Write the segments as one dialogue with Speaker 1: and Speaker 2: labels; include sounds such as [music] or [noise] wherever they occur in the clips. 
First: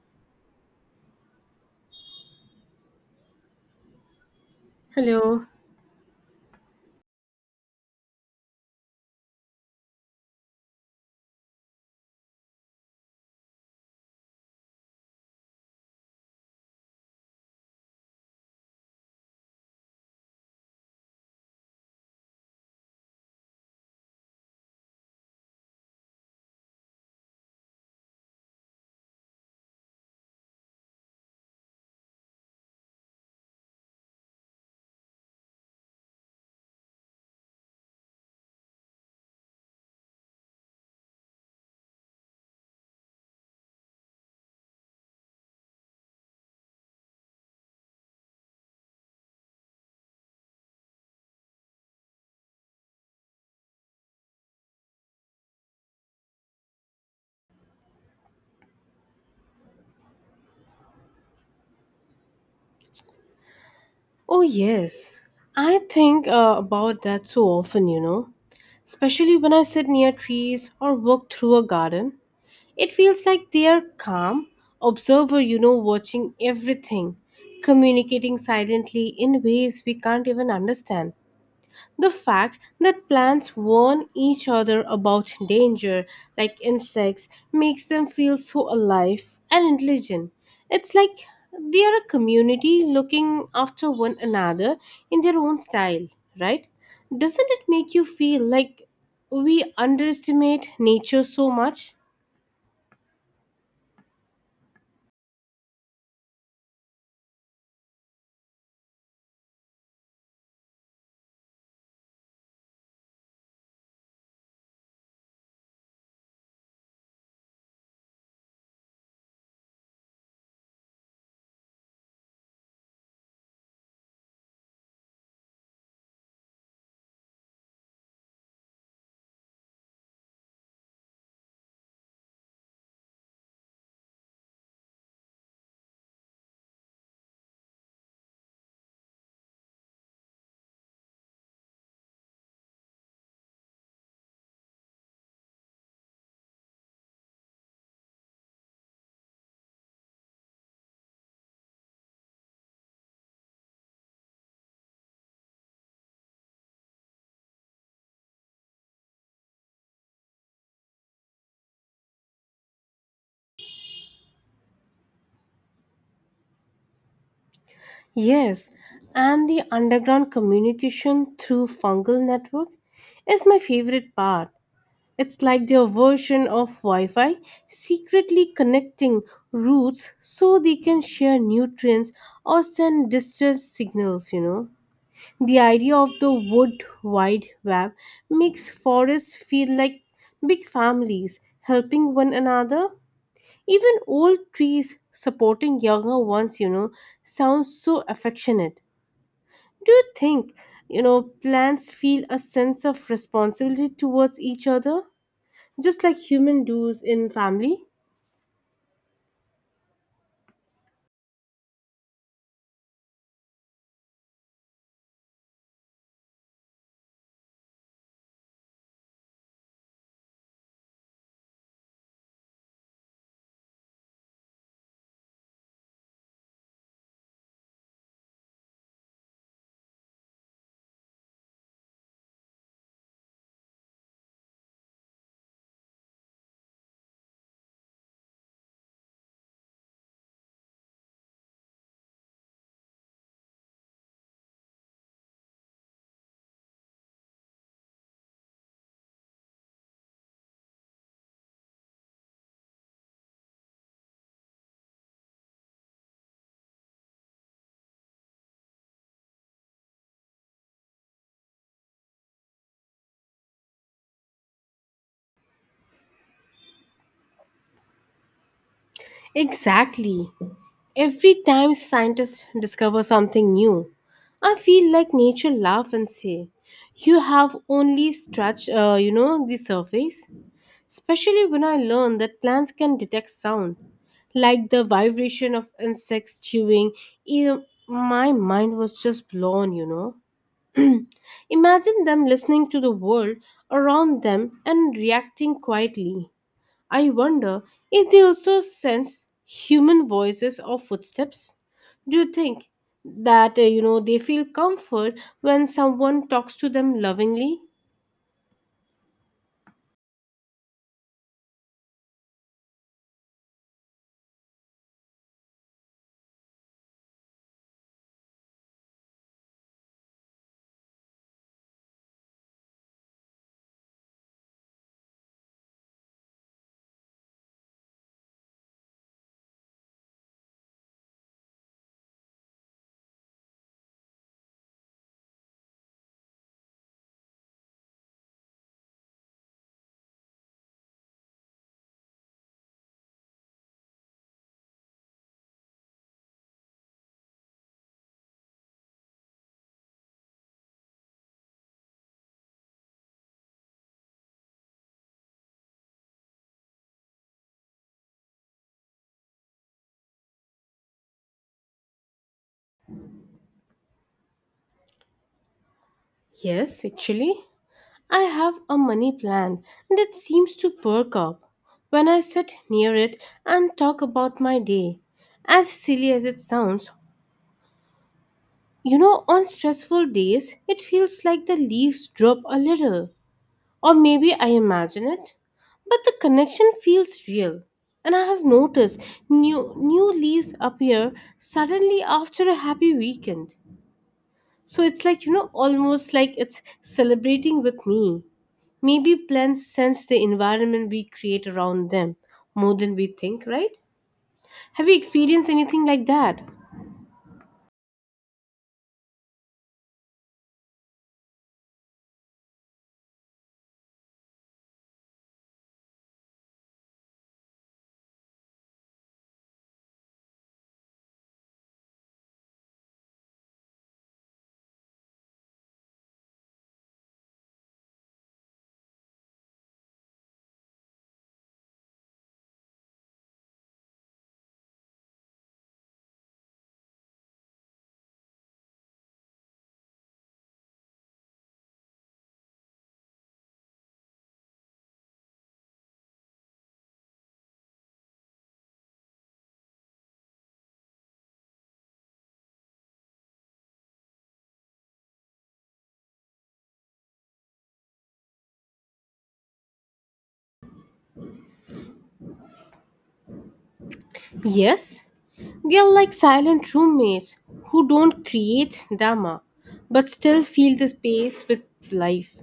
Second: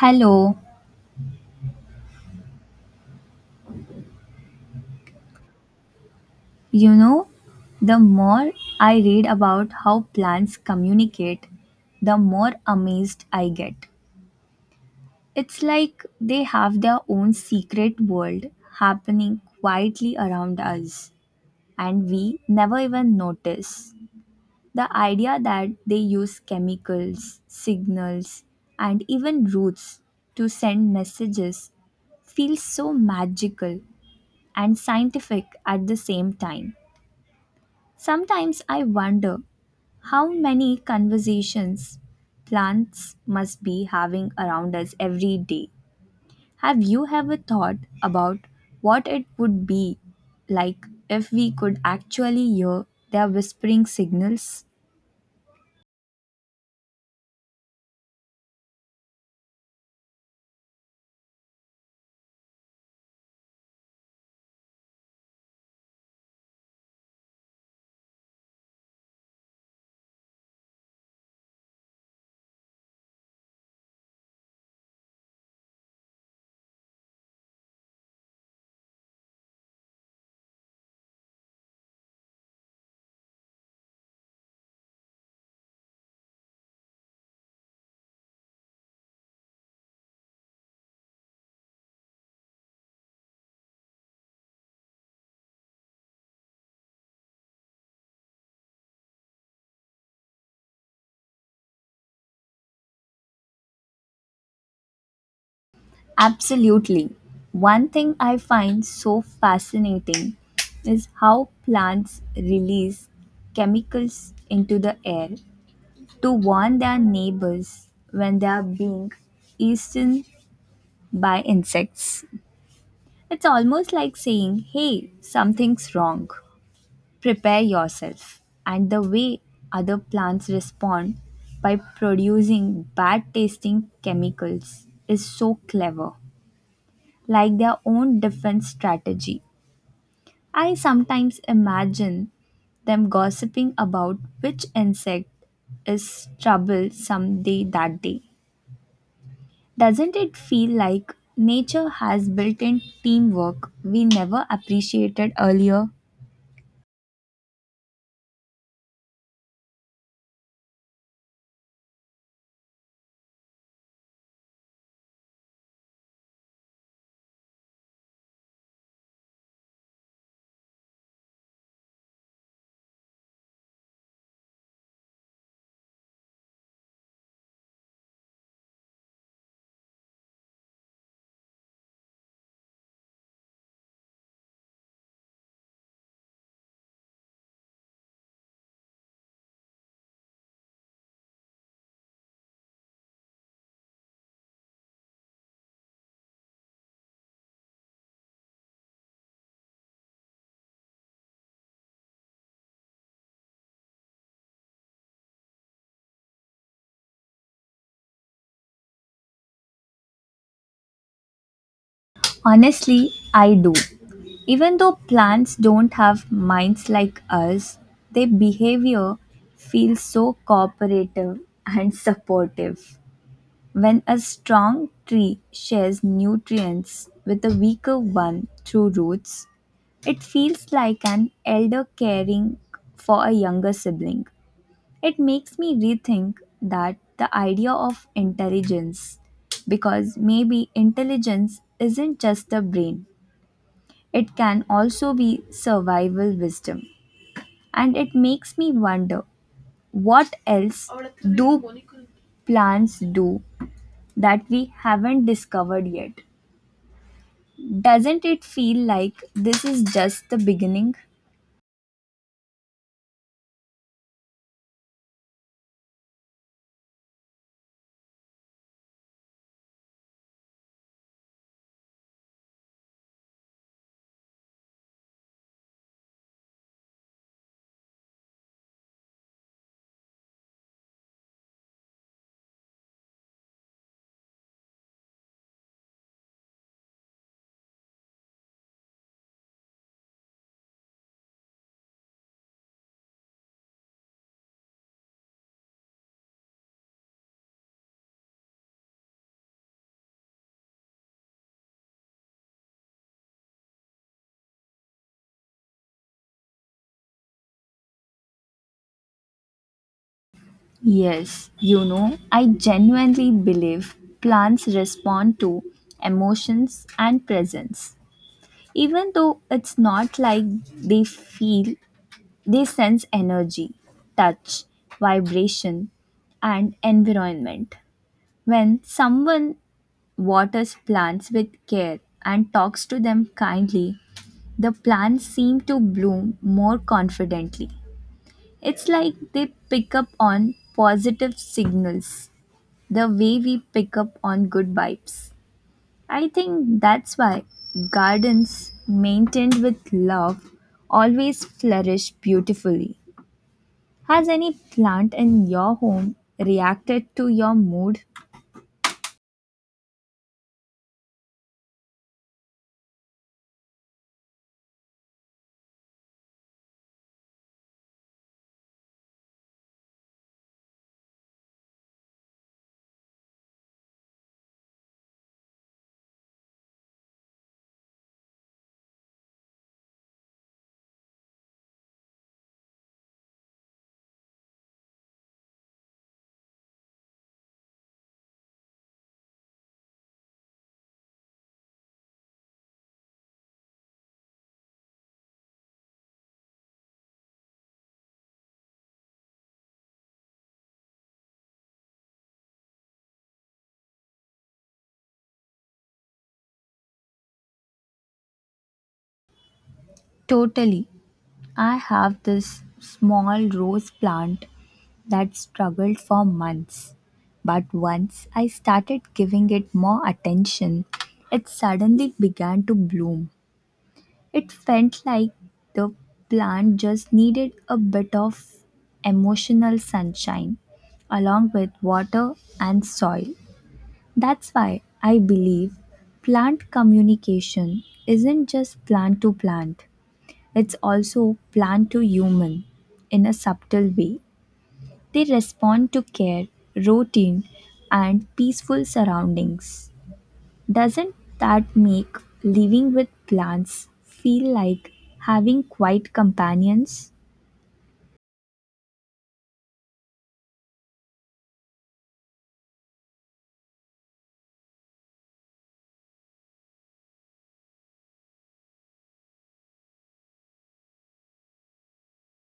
Speaker 1: Hello.
Speaker 2: Hello.
Speaker 1: You know, the more I read about how plants communicate, the more amazed I get. It's like they have their own secret world happening quietly around us, and we never even notice. The idea that they use chemicals, signals, and even roots to send messages feels so magical and scientific at the same time. Sometimes I wonder how many conversations plants must be having around us every day. Have you ever thought about what it would be like if we could actually hear their whispering signals?
Speaker 2: Oh, yes. I think about that, so often, you know, especially when I sit near trees or walk through a garden. It feels like they are calm, observer, you know, watching everything, communicating silently in ways we can't even understand. The fact that plants warn each other about danger, like insects, makes them feel so alive and intelligent. It's like they are a community looking after one another in their own style, right? Doesn't it make you feel like we underestimate nature so much?
Speaker 1: Absolutely. One thing I find so fascinating is how plants release chemicals into the air to warn their neighbors when they are being eaten by insects. It's almost like saying, hey, something's wrong. Prepare yourself. And the way other plants respond by producing bad tasting chemicals is so clever, like their own defense strategy. I sometimes imagine them gossiping about which insect is troublesome day that day. Doesn't it feel like nature has built in teamwork we never appreciated earlier?
Speaker 2: Yes, and the underground communication through fungal network is my favorite part. It's like their version of Wi Fi, secretly connecting routes so they can share nutrients or send distress signals, you know. The idea of the wood wide web makes forests feel like big families helping one another. Even old trees supporting younger ones, you know, sounds so affectionate. Do you think, you know, plants feel a sense of responsibility towards each other? Just like human does in family.
Speaker 1: Honestly, I do. Even though plants don't have minds like us, their behavior feels so cooperative and [laughs] supportive. When a strong tree shares nutrients with a weaker one through roots, it feels like an elder caring for a younger sibling. It makes me rethink that the idea of intelligence because maybe intelligence isn't just the brain, it can also be survival wisdom. And it makes me wonder what else do plants do that we haven't discovered yet? Doesn't it feel like this is just the beginning?
Speaker 2: Exactly. Every time scientists discover something new, I feel like nature laugh and say, "You have only scratched, you know, the surface." Especially when I learn that plants can detect sound, like the vibration of insects chewing. Even my mind was just blown, you know. Imagine them listening to the world around them and reacting quietly. I wonder if they also sense human voices or footsteps. Do you think that you know, they feel comfort when someone talks to them lovingly?
Speaker 1: Yes, you know, I genuinely believe plants respond to emotions and presence. Even though it's not like they feel, they sense energy, touch, vibration, and environment. When someone waters plants with care and talks to them kindly, the plants seem to bloom more confidently. It's like they pick up on positive signals the way we pick up on good vibes. I think that's why gardens maintained with love always flourish beautifully. Has any plant in your home reacted to your mood?
Speaker 2: Yes, actually, I have a money plant that seems to perk up when I sit near it and talk about my day. As silly as it sounds, you know, on stressful days, it feels like the leaves drop a little. Or maybe I imagine it. But the connection feels real. And I have noticed new leaves appear suddenly after a happy weekend. So it's like, you know, almost like it's celebrating with me. Maybe plants sense the environment we create around them more than we think, right? Have you experienced anything like that?
Speaker 1: Totally. I have this small rose plant that struggled for months. But once I started giving it more attention, it suddenly began to bloom. It felt like the plant just needed a bit of emotional sunshine along with water and soil. That's why I believe plant communication isn't just plant to plant, it's also plant to human in a subtle way. They respond to care, routine, and peaceful surroundings. Doesn't that make living with plants feel like having quiet companions?
Speaker 2: Yes, they are like silent roommates who don't create Dharma but still fill the space with life.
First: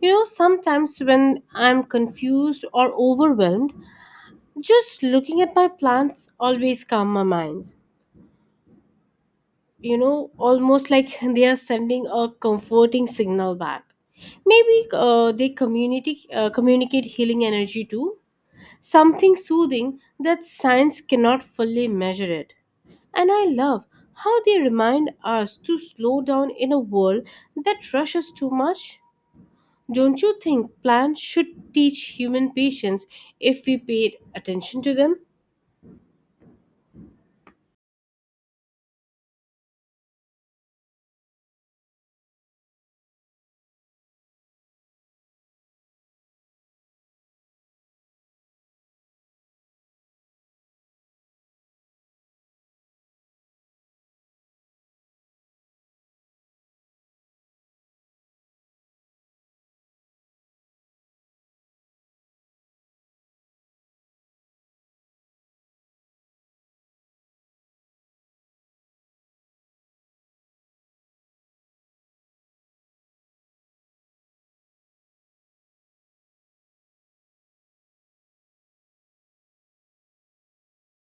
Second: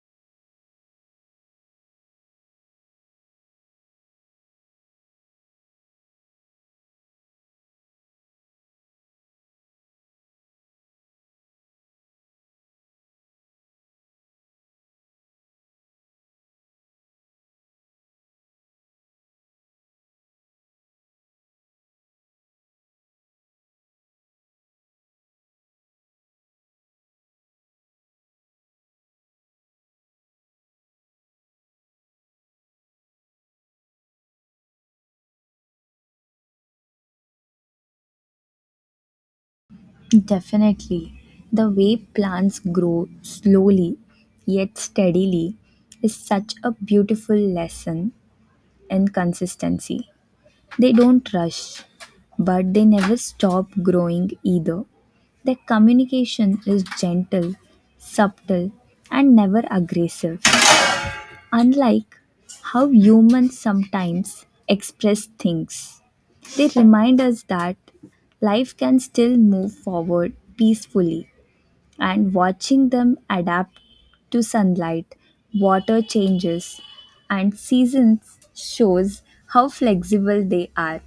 Speaker 2: You know, sometimes when I'm confused or overwhelmed, just looking at my plants always calm my mind. You know, almost like [laughs] they are sending a comforting signal back. Maybe they communicate healing energy too, something soothing that science cannot fully measure it. And I love how they remind us to slow down in a world that rushes too much. Don't you think plants should teach human patience if we paid attention to them?
Speaker 1: Definitely. The way plants grow slowly yet steadily is such a beautiful lesson in consistency. They don't rush, but they never stop growing either. Their communication is gentle, subtle, and never aggressive. Unlike how humans sometimes express things, they remind us that life can still move forward peacefully. And watching them adapt to sunlight, water changes, and seasons shows how flexible they are.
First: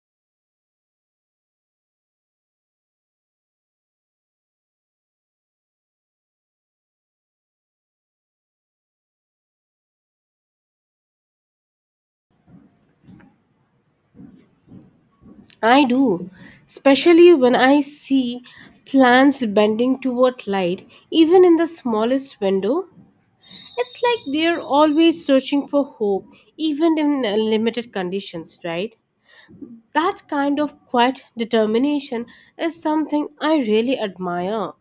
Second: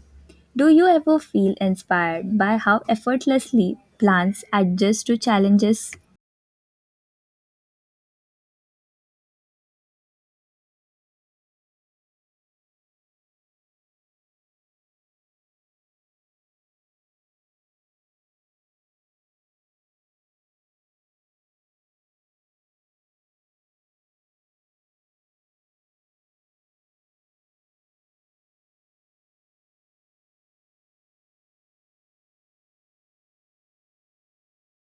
Speaker 1: Do you ever feel inspired by how effortlessly plants adjust to challenges?
Speaker 2: I do, especially when I see plants bending toward light, even in the smallest window. It's like they're always searching for hope, even in limited conditions, right? That kind of quiet determination is something I really admire.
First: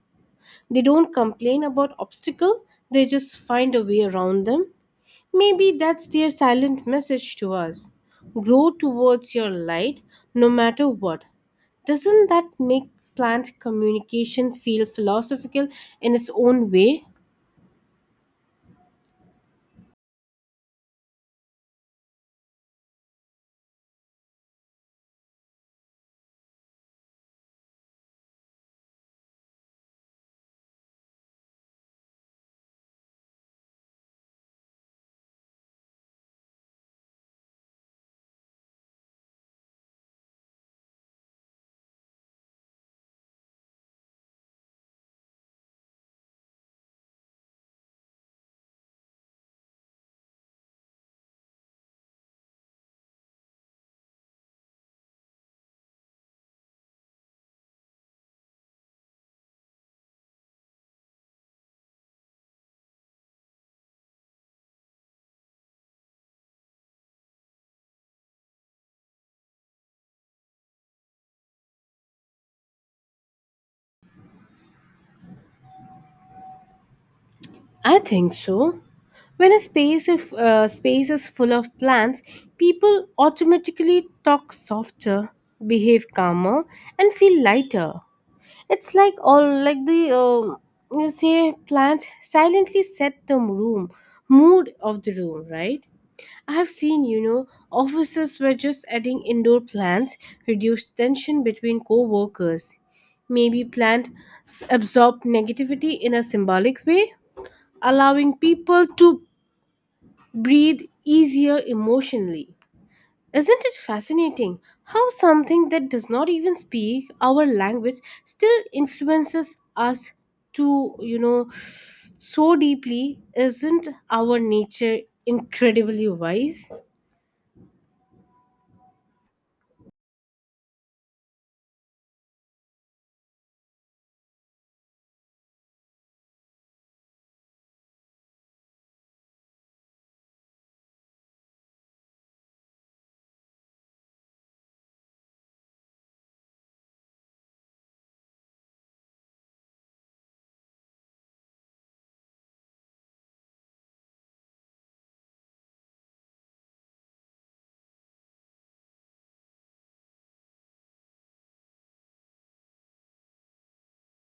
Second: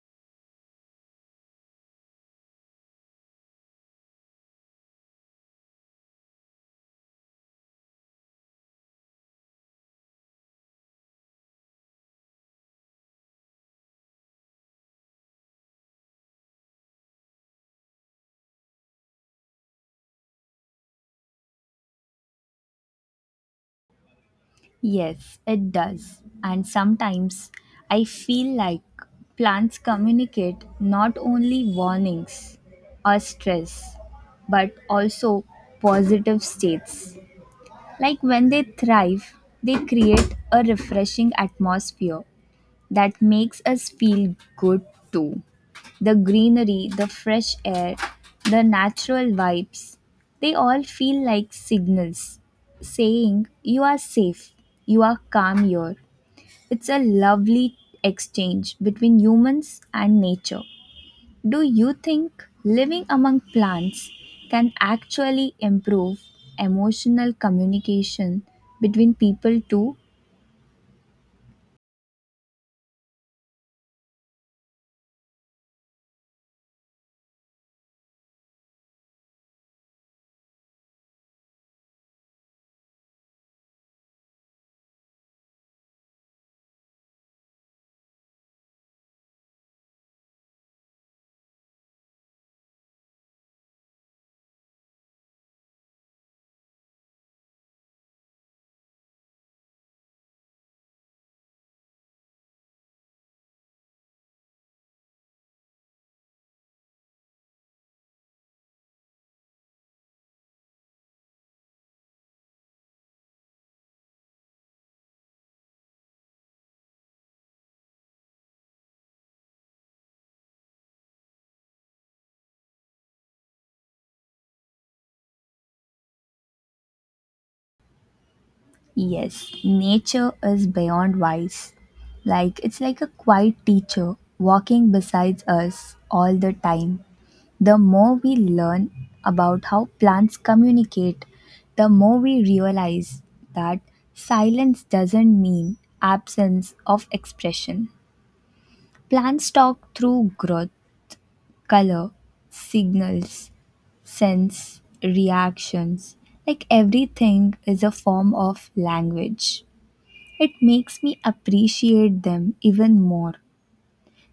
Speaker 2: They don't complain about obstacle, they just find a way around them. Maybe that's their silent message to us. Grow towards your light no matter what. Doesn't that make plant communication feel philosophical in its own way?
Speaker 1: Yes, it does. And sometimes I feel like plants communicate not only warnings or stress, but also positive states. Like when they thrive, they create a refreshing atmosphere that makes us feel good too. The greenery, the fresh air, the natural vibes, they all feel like signals saying you are safe, you are calm here. It's a lovely exchange between humans and nature. Do you think living among plants can actually improve emotional communication between people too?
Speaker 2: I think so. When a space if space is full of plants, people automatically talk softer, behave calmer, and feel lighter. It's like all like the you say plants silently set the room mood of the room, right? I have seen, you know, offices were just adding indoor plants reduce tension between co-workers. Maybe plants absorb negativity in a symbolic way, allowing people to breathe easier emotionally. Isn't it fascinating how something that does not even speak our language still influences us to, you know, so deeply? Isn't our nature incredibly wise?
Speaker 1: Yes, nature is beyond wise. Like it's like a quiet teacher walking beside us all the time. The more we learn about how plants communicate, the more we realize that silence doesn't mean absence of expression. Plants talk through growth, color, signals, sense, reactions. Like everything is a form of language. It makes me appreciate them even more.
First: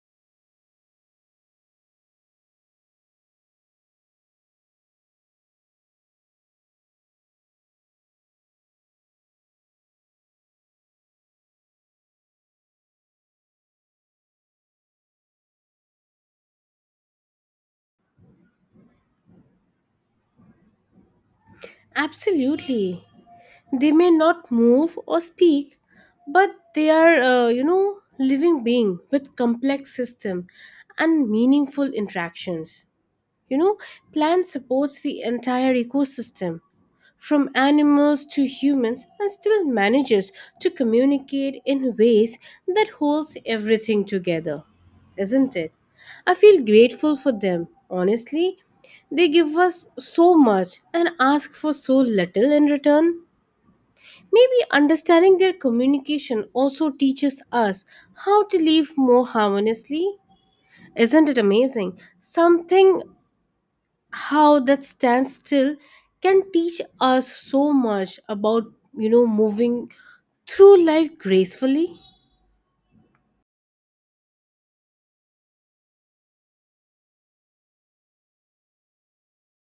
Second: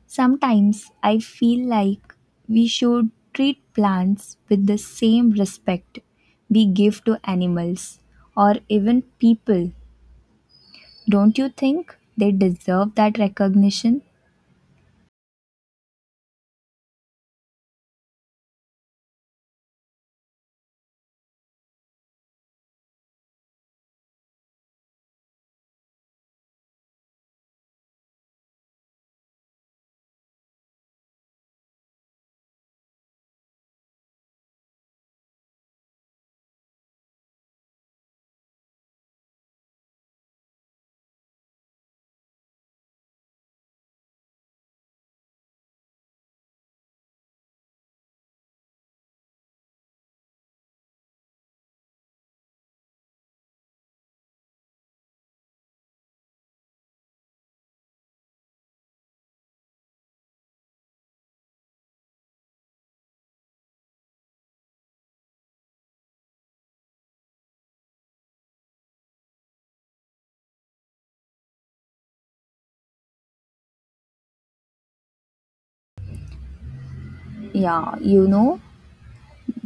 Speaker 1: Sometimes I feel like we should treat plants with the same respect we give to animals or even people. Don't you think they deserve that recognition?
Speaker 2: Absolutely. They may not move or speak, but they are, you know, living being with complex system and meaningful interactions. You know, plant supports the entire ecosystem from animals to humans and still manages to communicate in ways that holds everything together. Isn't it? I feel grateful for them. Honestly, they give us so much and ask for so little in return. Maybe understanding their communication also teaches us how to live more harmoniously. Isn't it amazing? Something how that standstill can teach us so much about, you know, moving through life gracefully.
Speaker 1: Yeah, you know,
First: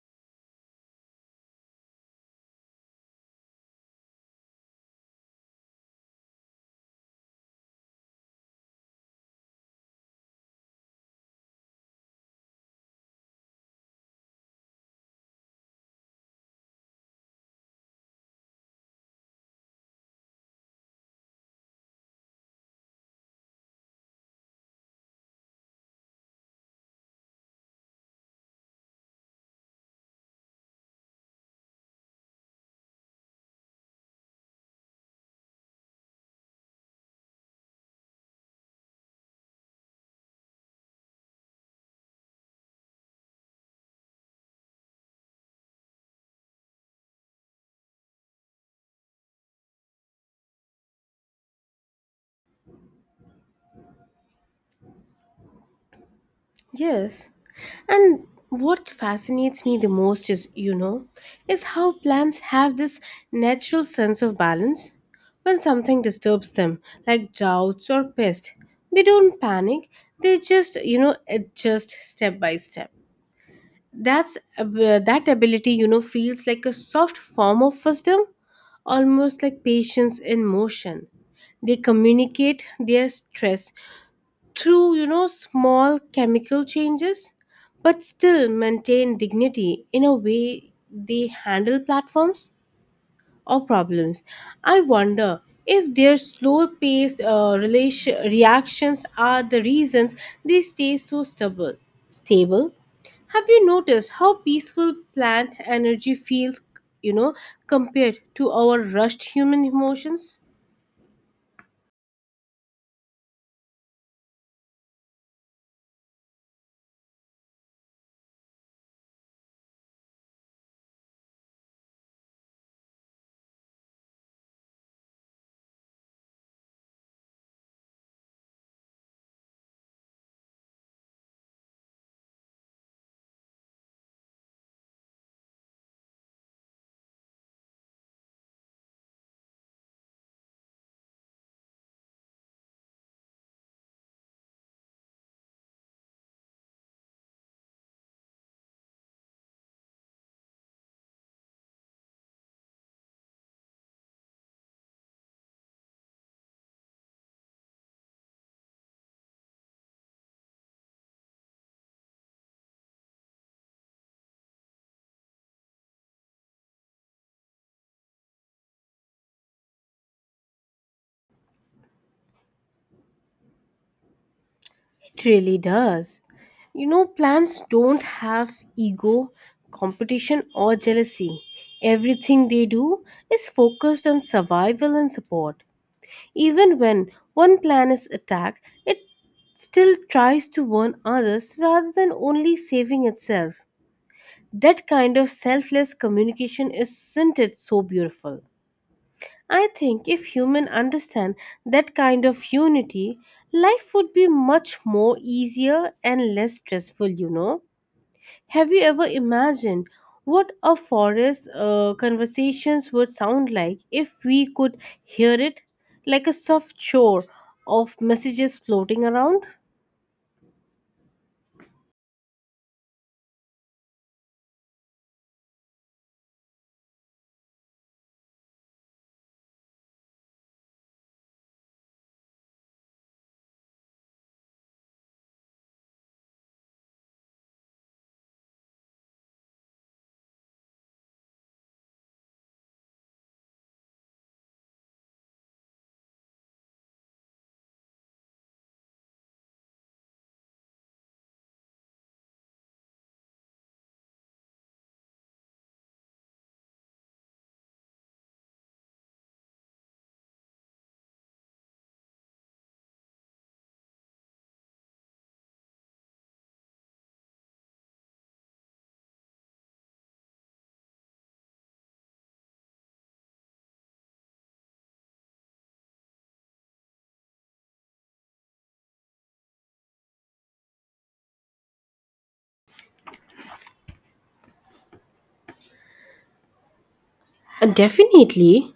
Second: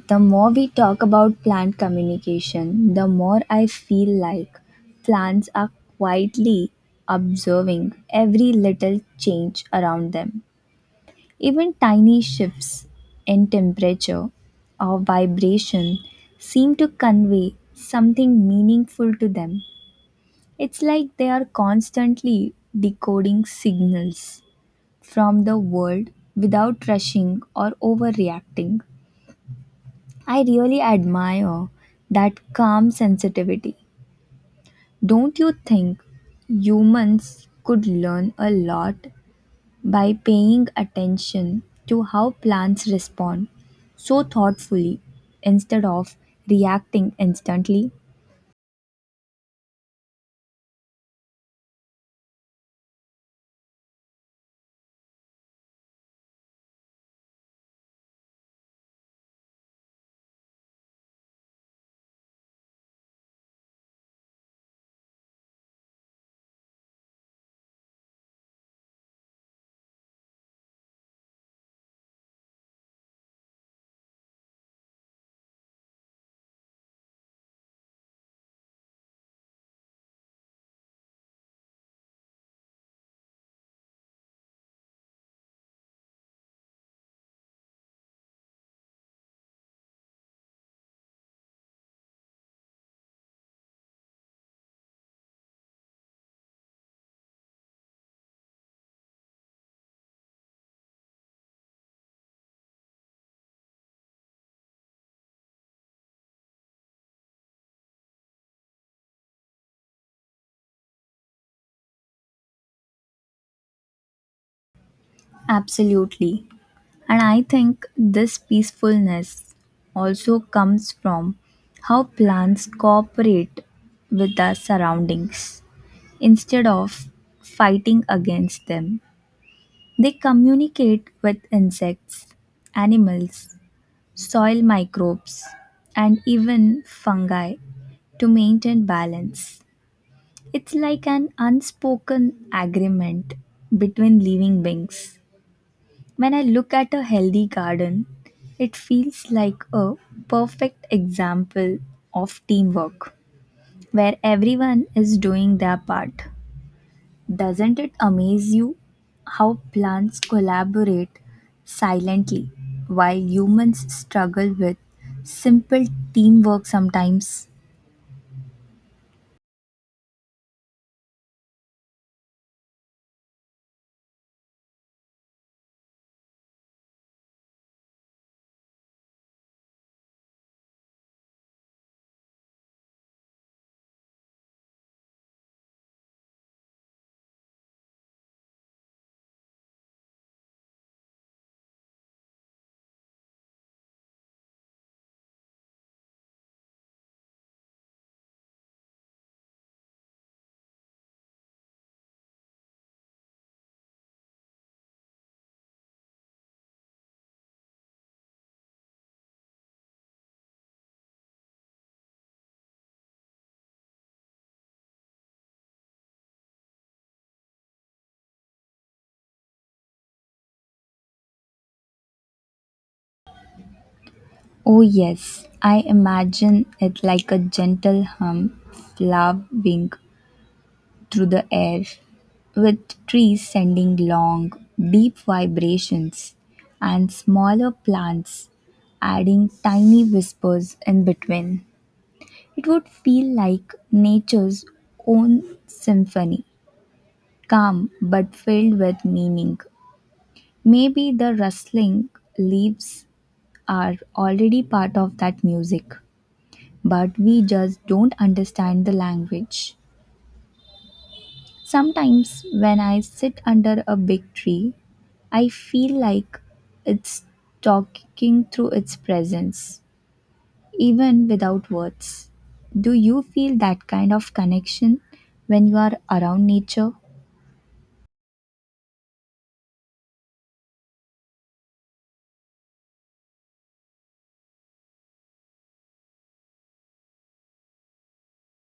Speaker 1: the more we talk about plant communication, the more I feel like plants are quietly observing every little change around them. Even tiny shifts in temperature or vibration seem to convey something meaningful to them. It's like they are constantly decoding signals from the world without rushing or overreacting. I really admire that calm sensitivity. Don't you think humans could learn a lot by paying attention to how plants respond so thoughtfully instead of reacting instantly?
Speaker 2: Yes, and what fascinates me the most is, you know, is how plants have this natural sense of balance. When something disturbs them like droughts or pest, they don't panic, they just, you know, adjust step by step. That ability, you know, feels like a soft form of wisdom, almost like patience in motion. They communicate their stress through, you know, small chemical changes, but still maintain dignity in a way they handle platforms or problems. I wonder if their slow paced reactions are the reasons they stay so stable. Stable? Have you noticed how peaceful plant energy feels, you know, compared to our rushed human emotions?
Speaker 1: Absolutely. And I think this peacefulness also comes from how plants cooperate with their surroundings. Instead of fighting against them, they communicate with insects, animals, soil microbes, and even fungi to maintain balance. It's like an unspoken agreement between living beings. When I look at a healthy garden, it feels like a perfect example of teamwork where everyone is doing their part. Doesn't it amaze you how plants collaborate silently while humans struggle with simple teamwork sometimes?
Speaker 2: It really does. You know, plants don't have ego, competition, or jealousy. Everything they do is focused on survival and support. Even when one plan is attacked, it still tries to warn others rather than only saving itself. That kind of selfless communication, isn't it so beautiful? I think if humans understand that kind of unity, life would be much more easier and less stressful, you know. Have you ever imagined what a forest conversations would sound like if we could hear it, like a soft shore of messages floating around?
Speaker 1: Oh, yes, I imagine it like a gentle hum flowing through the air, with trees sending long, deep vibrations and smaller plants adding tiny whispers in between. It would feel like nature's own symphony, calm but filled with meaning. Maybe the rustling leaves are already part of that music, but we just don't understand the language. Sometimes when I sit under a big tree, I feel like it's talking through its presence, even without words. Do you feel that kind of connection when you are around nature?
Speaker 2: Definitely,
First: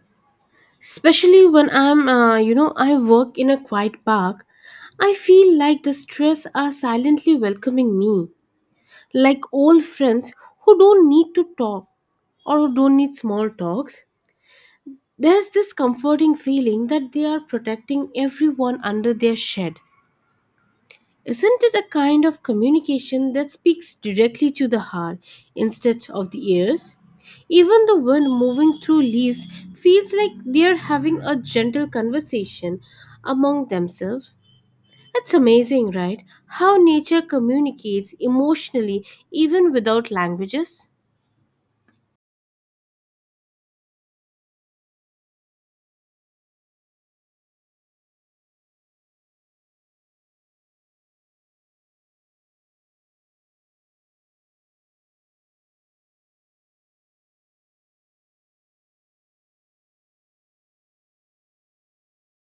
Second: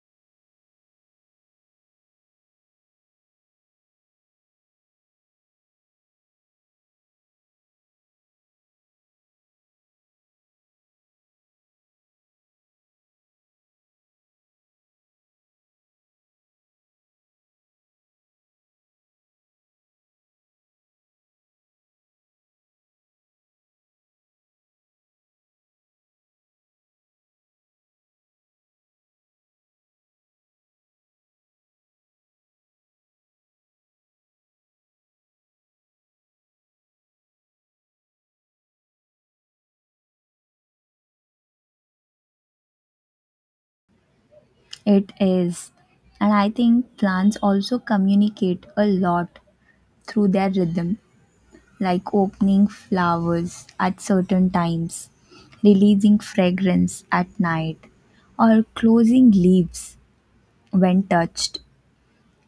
Speaker 2: especially when I'm, you know, I work in a quiet park. I feel like the stress are silently welcoming me, like old friends who don't need to talk or who don't need small talks. There's this comforting feeling that they are protecting everyone under their shed. Isn't it a kind of communication that speaks directly to the heart instead of the ears? Even the wind moving through leaves feels like they're having a gentle conversation among themselves. It's amazing, right? How nature communicates emotionally even without languages.
Speaker 1: It is. And I think plants also communicate a lot through their rhythm, like opening flowers at certain times, releasing fragrance at night, or closing leaves when touched.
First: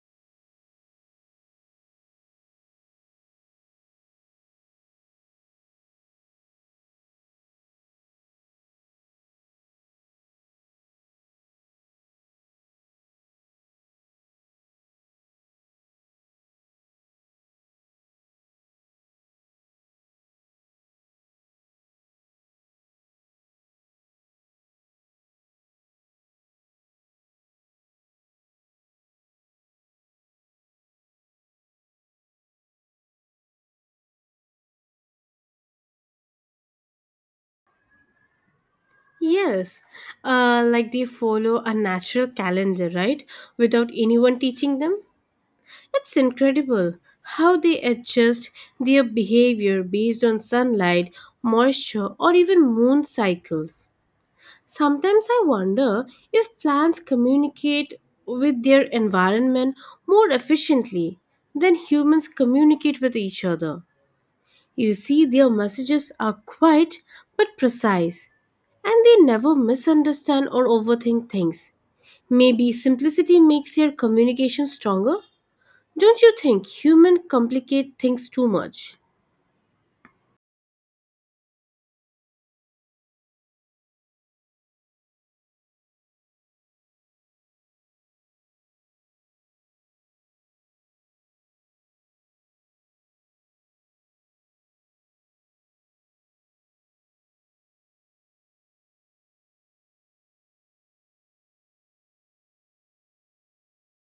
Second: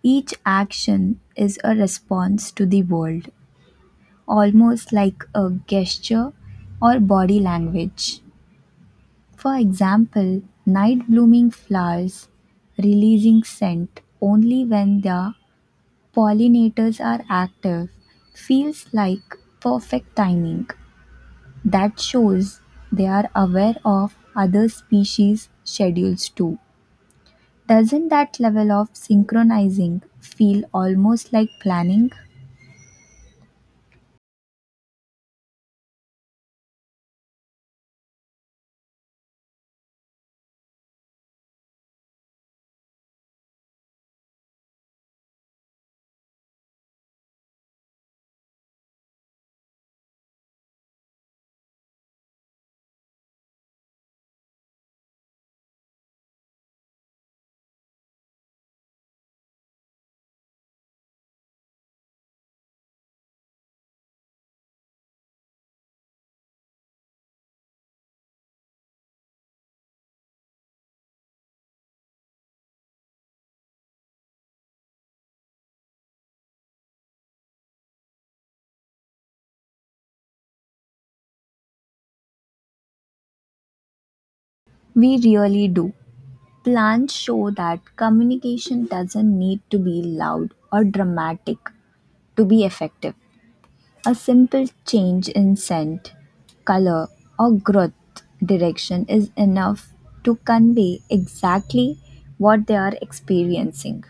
Speaker 1: Each action is a response to the world, almost like a gesture or body language. For example, night-blooming flowers releasing scent only when their pollinators are active feels like perfect timing. That shows they are aware of other species' schedules too. Doesn't that level of synchronizing feel almost like planning?
Speaker 2: Yes, like they follow a natural calendar, right? Without anyone teaching them. It's incredible how they adjust their behavior based on sunlight, moisture, or even moon cycles. Sometimes I wonder if plants communicate with their environment more efficiently than humans communicate with each other. You see, their messages are quiet but precise, and they never misunderstand or overthink things. Maybe simplicity makes their communication stronger? Don't you think humans complicate things too much?
Speaker 1: We really do. Plans show that communication doesn't need to be loud or dramatic to be effective. A simple change in scent, color, or growth direction is enough to convey exactly what they are experiencing.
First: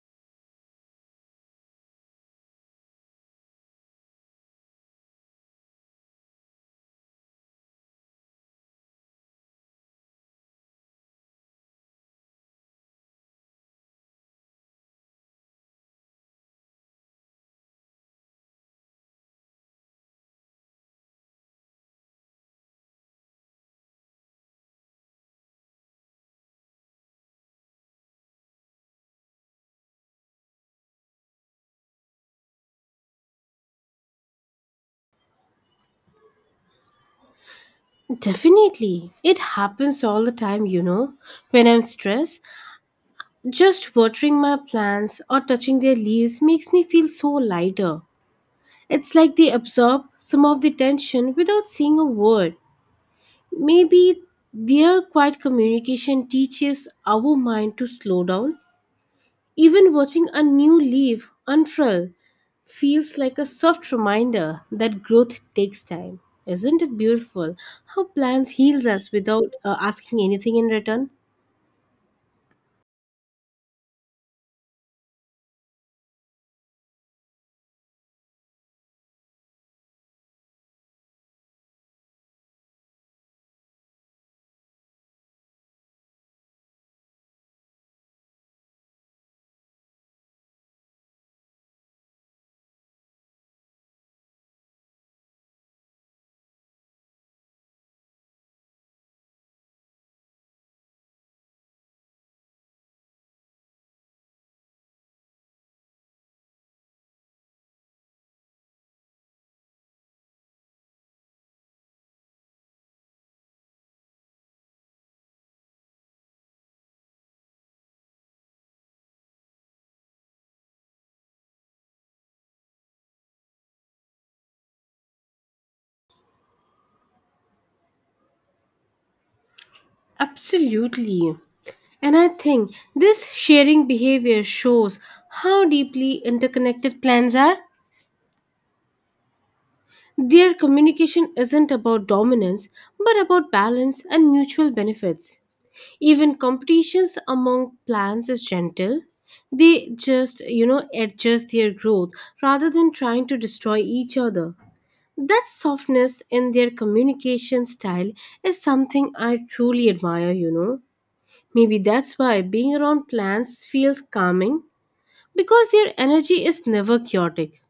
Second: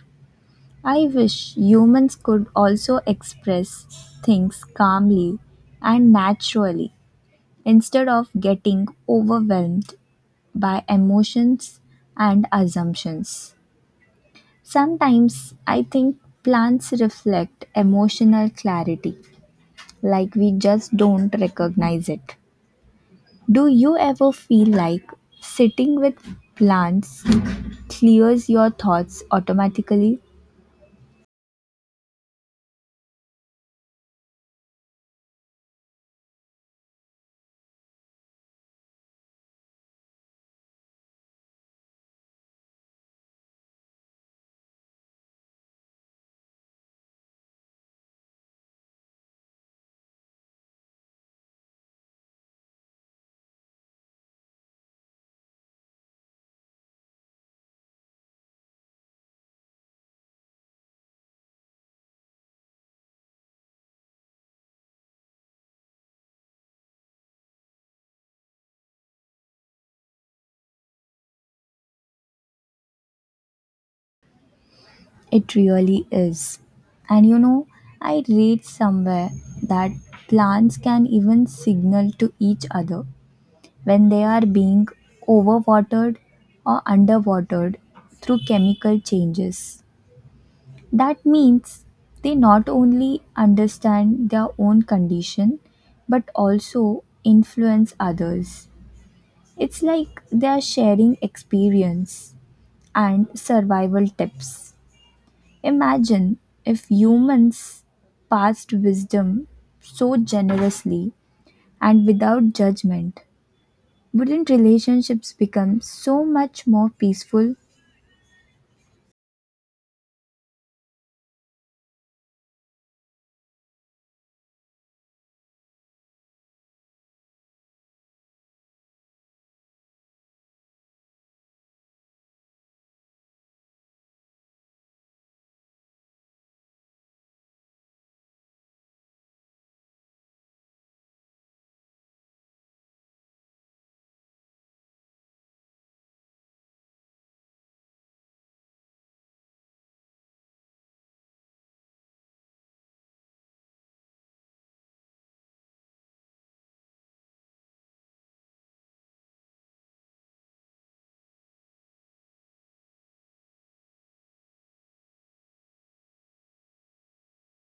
Speaker 1: I wish humans could also express things calmly and naturally instead of getting overwhelmed by emotions and assumptions. Sometimes I think plants reflect emotional clarity like we just don't recognize it. Do you ever feel like sitting with plants clears your thoughts automatically?
Speaker 2: Definitely. It happens all the time, you know. When I'm stressed, just watering my plants or touching their leaves makes me feel so lighter. It's like they absorb some of the tension without saying a word. Maybe their quiet communication teaches our mind to slow down. Even watching a new leaf unfurl feels like a soft reminder that growth takes time. Isn't it beautiful how plants heals us without asking anything in return?
Speaker 1: It really is. And you know, I read somewhere that plants can even signal to each other when they are being overwatered or underwatered through chemical changes. That means they not only understand their own condition but also influence others. It's like they are sharing experience and survival tips. Imagine if humans passed wisdom so generously and without judgment. Wouldn't relationships become so much more peaceful?
Speaker 2: Absolutely. And I think this sharing behavior shows how deeply interconnected plants are. Their communication isn't about dominance, but about balance and mutual benefits. Even competitions among plants is gentle. They just, you know, adjust their growth rather than trying to destroy each other. That softness in their communication style is something I truly admire, you know. Maybe that's why being around plants feels calming, because their energy is never chaotic.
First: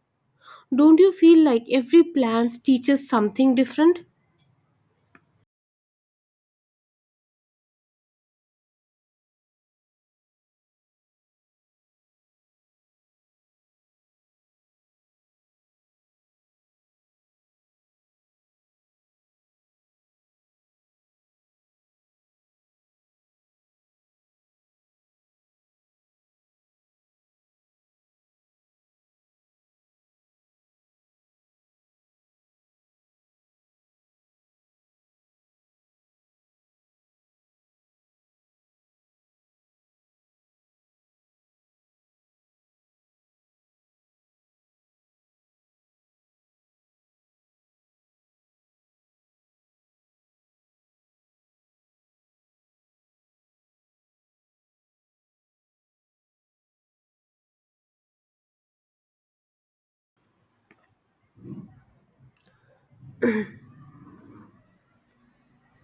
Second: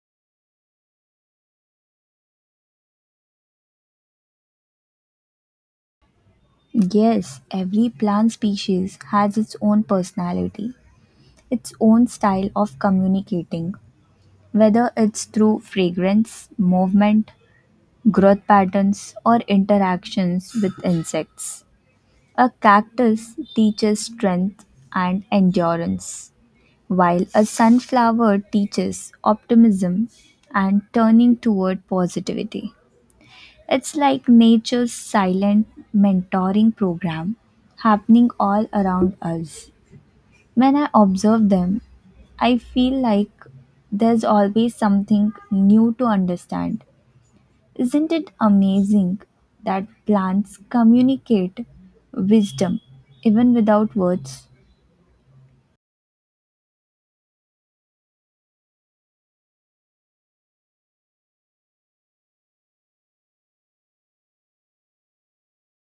Speaker 2: Don't you feel like every plant teaches something different?
Speaker 1: Yes, every plant species has its own personality, its own style of communicating, whether it's through fragrance, movement, growth patterns, or interactions with insects. A cactus teaches strength and endurance, while a sunflower teaches optimism and turning toward positivity. It's like nature's silent mentoring program happening all around us. When I observe them, I feel like there's always something new to understand. Isn't it amazing that plants communicate wisdom even without words?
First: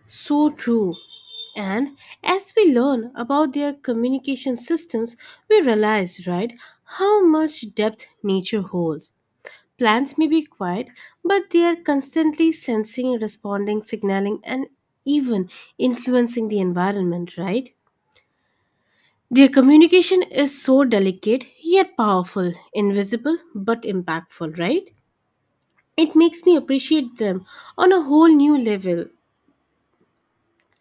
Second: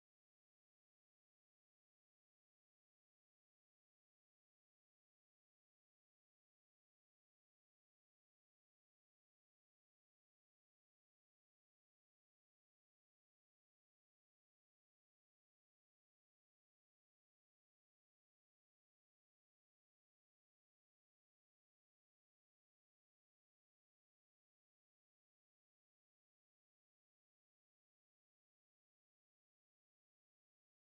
Speaker 2: So true. And as we learn about their communication systems, we realize, right, how much depth nature holds. Plants may be quiet, but they are constantly sensing, responding, signaling, and even influencing the environment, right? Their communication is so delicate yet powerful, invisible but impactful, right? It makes me appreciate them on a whole new level.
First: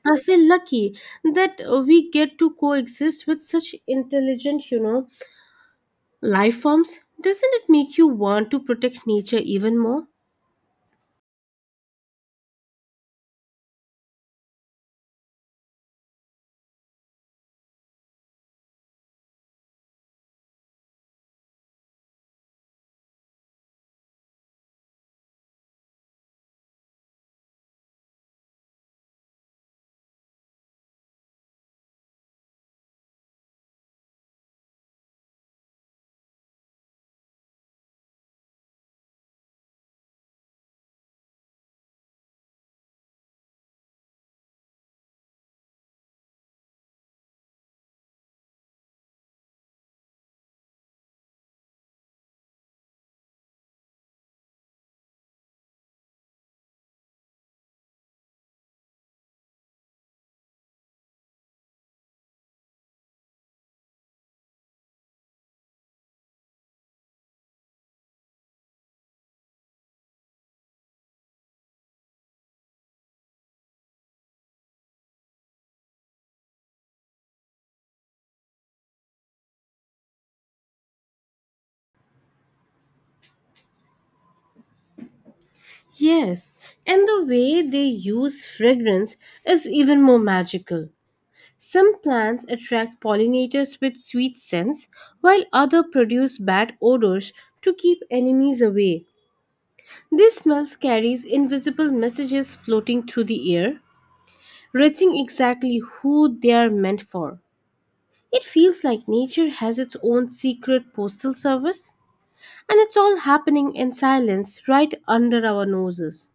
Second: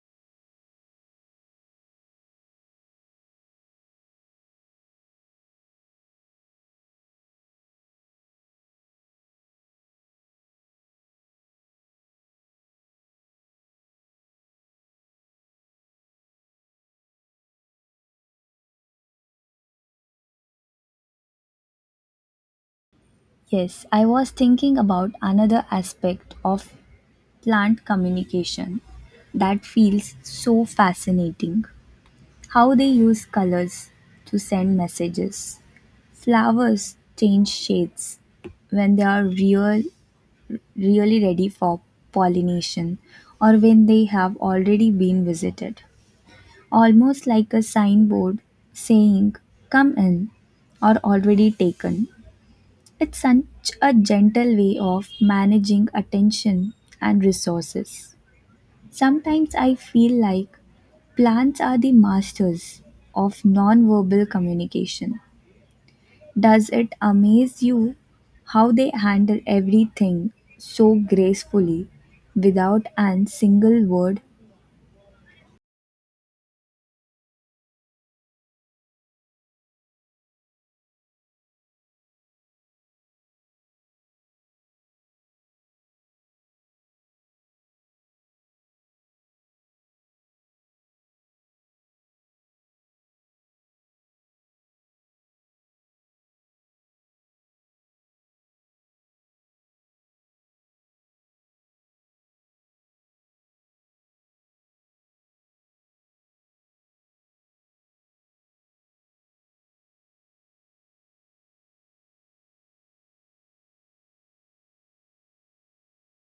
Speaker 2: I feel lucky that we get to coexist with such intelligent, you know, life forms. Doesn't it make you want to protect nature even more?
Speaker 1: Yes, I was thinking about another aspect of plant communication that feels so fascinating. How they use colors to send messages. Flowers change shades when they are really ready for pollination or when they have already been visited, almost like a signboard saying, "Come in," or "already taken." It's such a gentle way of managing attention and resources. Sometimes I feel like plants are the masters of nonverbal communication. Does it amaze you how they handle everything so gracefully without an single word?
Speaker 2: Yes, and the way they use fragrance is even more magical. Some plants attract pollinators with sweet scents, while others produce bad odors to keep enemies away. This smell carries invisible messages floating through the air, reaching exactly who they are meant for. It feels like nature has its own secret postal service, and it's all happening in silence right under our noses.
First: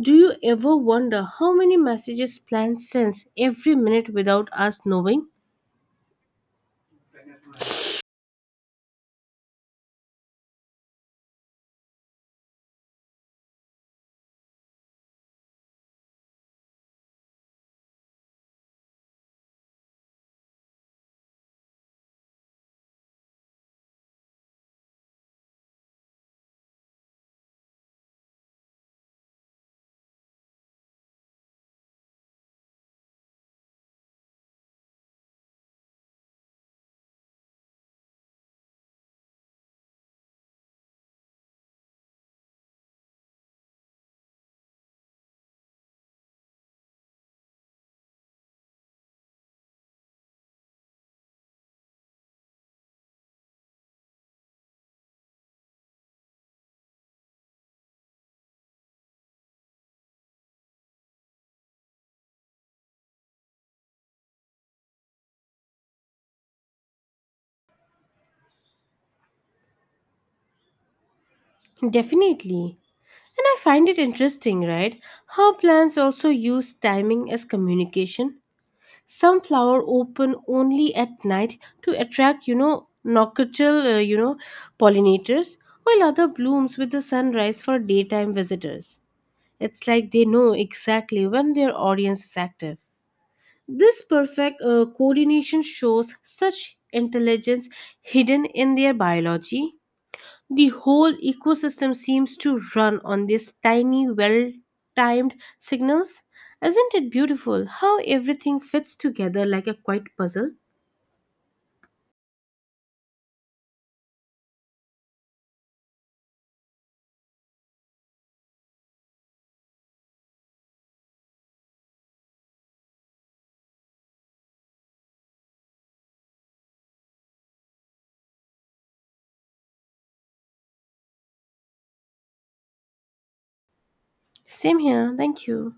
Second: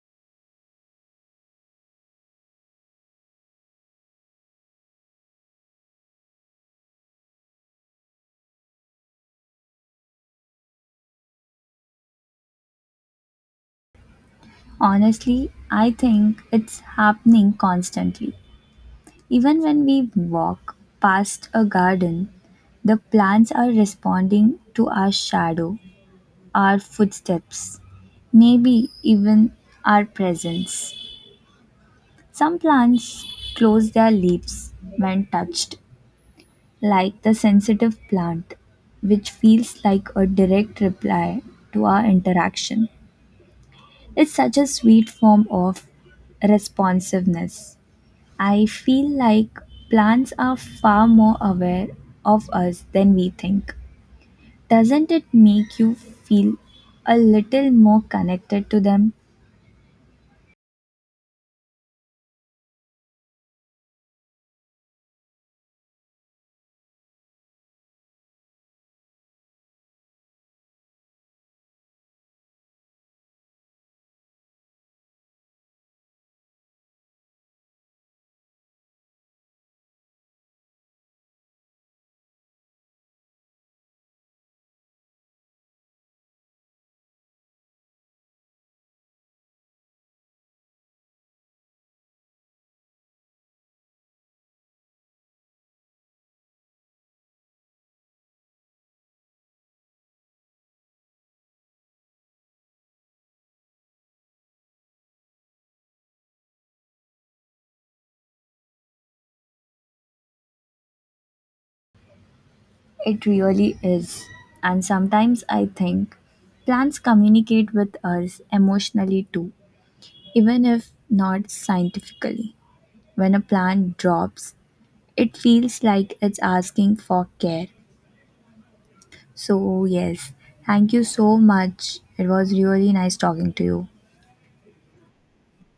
Speaker 2: Do you ever wonder how many messages plants sends every minute without us knowing?
Speaker 1: Honestly, I think it's happening constantly. Even when we walk past a garden, the plants are responding to our shadow, our footsteps, maybe even our presence. Some plants close their leaves when touched, like the sensitive plant, which feels like a direct reply to our interaction. It's such a sweet form of responsiveness. I feel like plants are far more aware of us than we think. Doesn't it make you feel a little more connected to them?
Speaker 2: Definitely. And I find it interesting, right? How plants also use timing as communication. Some flower open only at night to attract, you know, nocturnal you know, pollinators, while other blooms with the sunrise for daytime visitors. It's like they know exactly when their audience is active. This perfect coordination shows such intelligence hidden in their biology. The whole ecosystem seems to run on these tiny, well timed signals. Isn't it beautiful how everything fits together like a quiet puzzle?
Speaker 1: It really is. And sometimes I think plants communicate with us emotionally too, even if not scientifically. When a plant drops, it feels like it's asking for care. So, yes, thank you so much. It was really nice talking to you.
Speaker 2: Same here, thank you.